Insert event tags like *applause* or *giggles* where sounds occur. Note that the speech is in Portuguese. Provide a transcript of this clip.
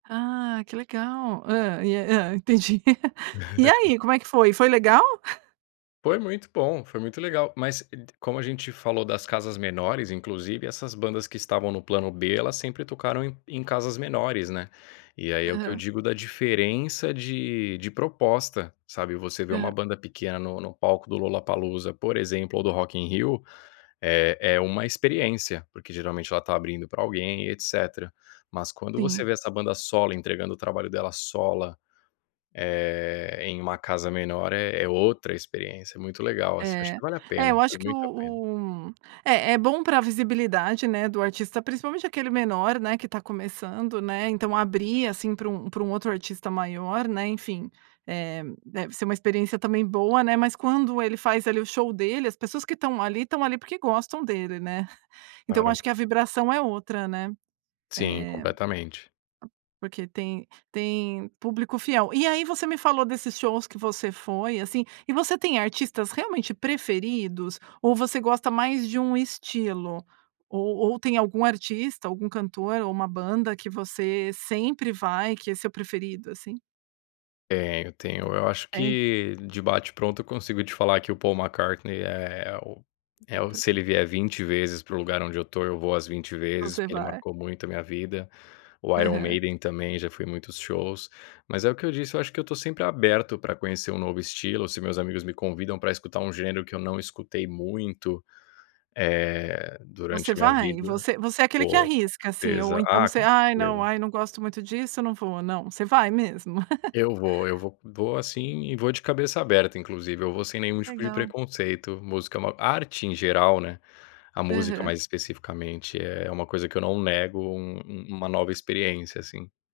Ah, que legal. Hã? E a Hã? Entendi. *giggles* E *giggles* aí, como é que foi? Foi legal? *chuckles* Foi muito bom, foi muito legal, mas, como a gente falou das casas menores, inclusive essas bandas que estavam no plano B, elas sempre tocaram em em casas menores, né, e aí é o que eu Aham. digo da diferença de de proposta, sabe? Você vê uma Aha banda pequena no no palco do Lollapalooza, por exemplo, ou do Rock in Rio, é é uma experiência, porque, geralmente, ela está abrindo pra alguém e etcetera. Mas quando você Sim. vê essa banda solo entregando o trabalho dela sola, eh, em uma casa menor é é outra experiência, é muito legal, assim, eu acho É. que vale a É, pena, eu acho vale que o muito a pena. o É, é bom pra visibilidade, né, do artista, principalmente aquele menor, né, que está começando, né? Então, abrir, assim, para um para um outro artista maior, né, enfim, eh, deve ser uma experiência também boa, né, mas quando ele faz ali o show dele, as pessoas que estão ali, estão ali porque gostam dele, né? *chuckles* Então, eu acho Claro. que a vibração é outra, né? Eh, Sim, completamente. porque tem tem público fiel. E aí você me falou desses shows que você foi, assim, e você tem artistas realmente preferidos? Ou você gosta mais de um estilo? Ou ou tem algum artista, algum cantor ou uma banda que você sempre vai, que é seu preferido, assim? Tenho, tenho. Eu acho É? que de bate pronto eu consigo te falar que o Paul McCartney é o o É é o o se ele preferido. vier 20 vezes para o lugar onde eu estou eu vou as 20 vezes Você porque ele vai. marcou muito a minha vida, o Iron Aham. Maiden também, já fui em muitos shows. Mas é o que eu disse, eu acho que eu estou sempre aberto pra conhecer um novo estilo, se meus amigos me convidam pra escutar um gênero que eu não escutei muito, eh, durante Você a minha vai? vida, Você você é aquele que vou com arrisca, assim, ou certeza. então Ah, você: com "Ai, não. certeza. Ai, não gosto muito disso, eu não vou, não." Você vai mesmo? *giggles* Eu vou, eu vou vou assim e vou de cabeça aberta, inclusive. Eu vou sem nenhum tipo de Legal. preconceito, música é uma arte em geral, né, a música Aham. mais especificamente é uma coisa que eu não nego um um uma nova experiência assim.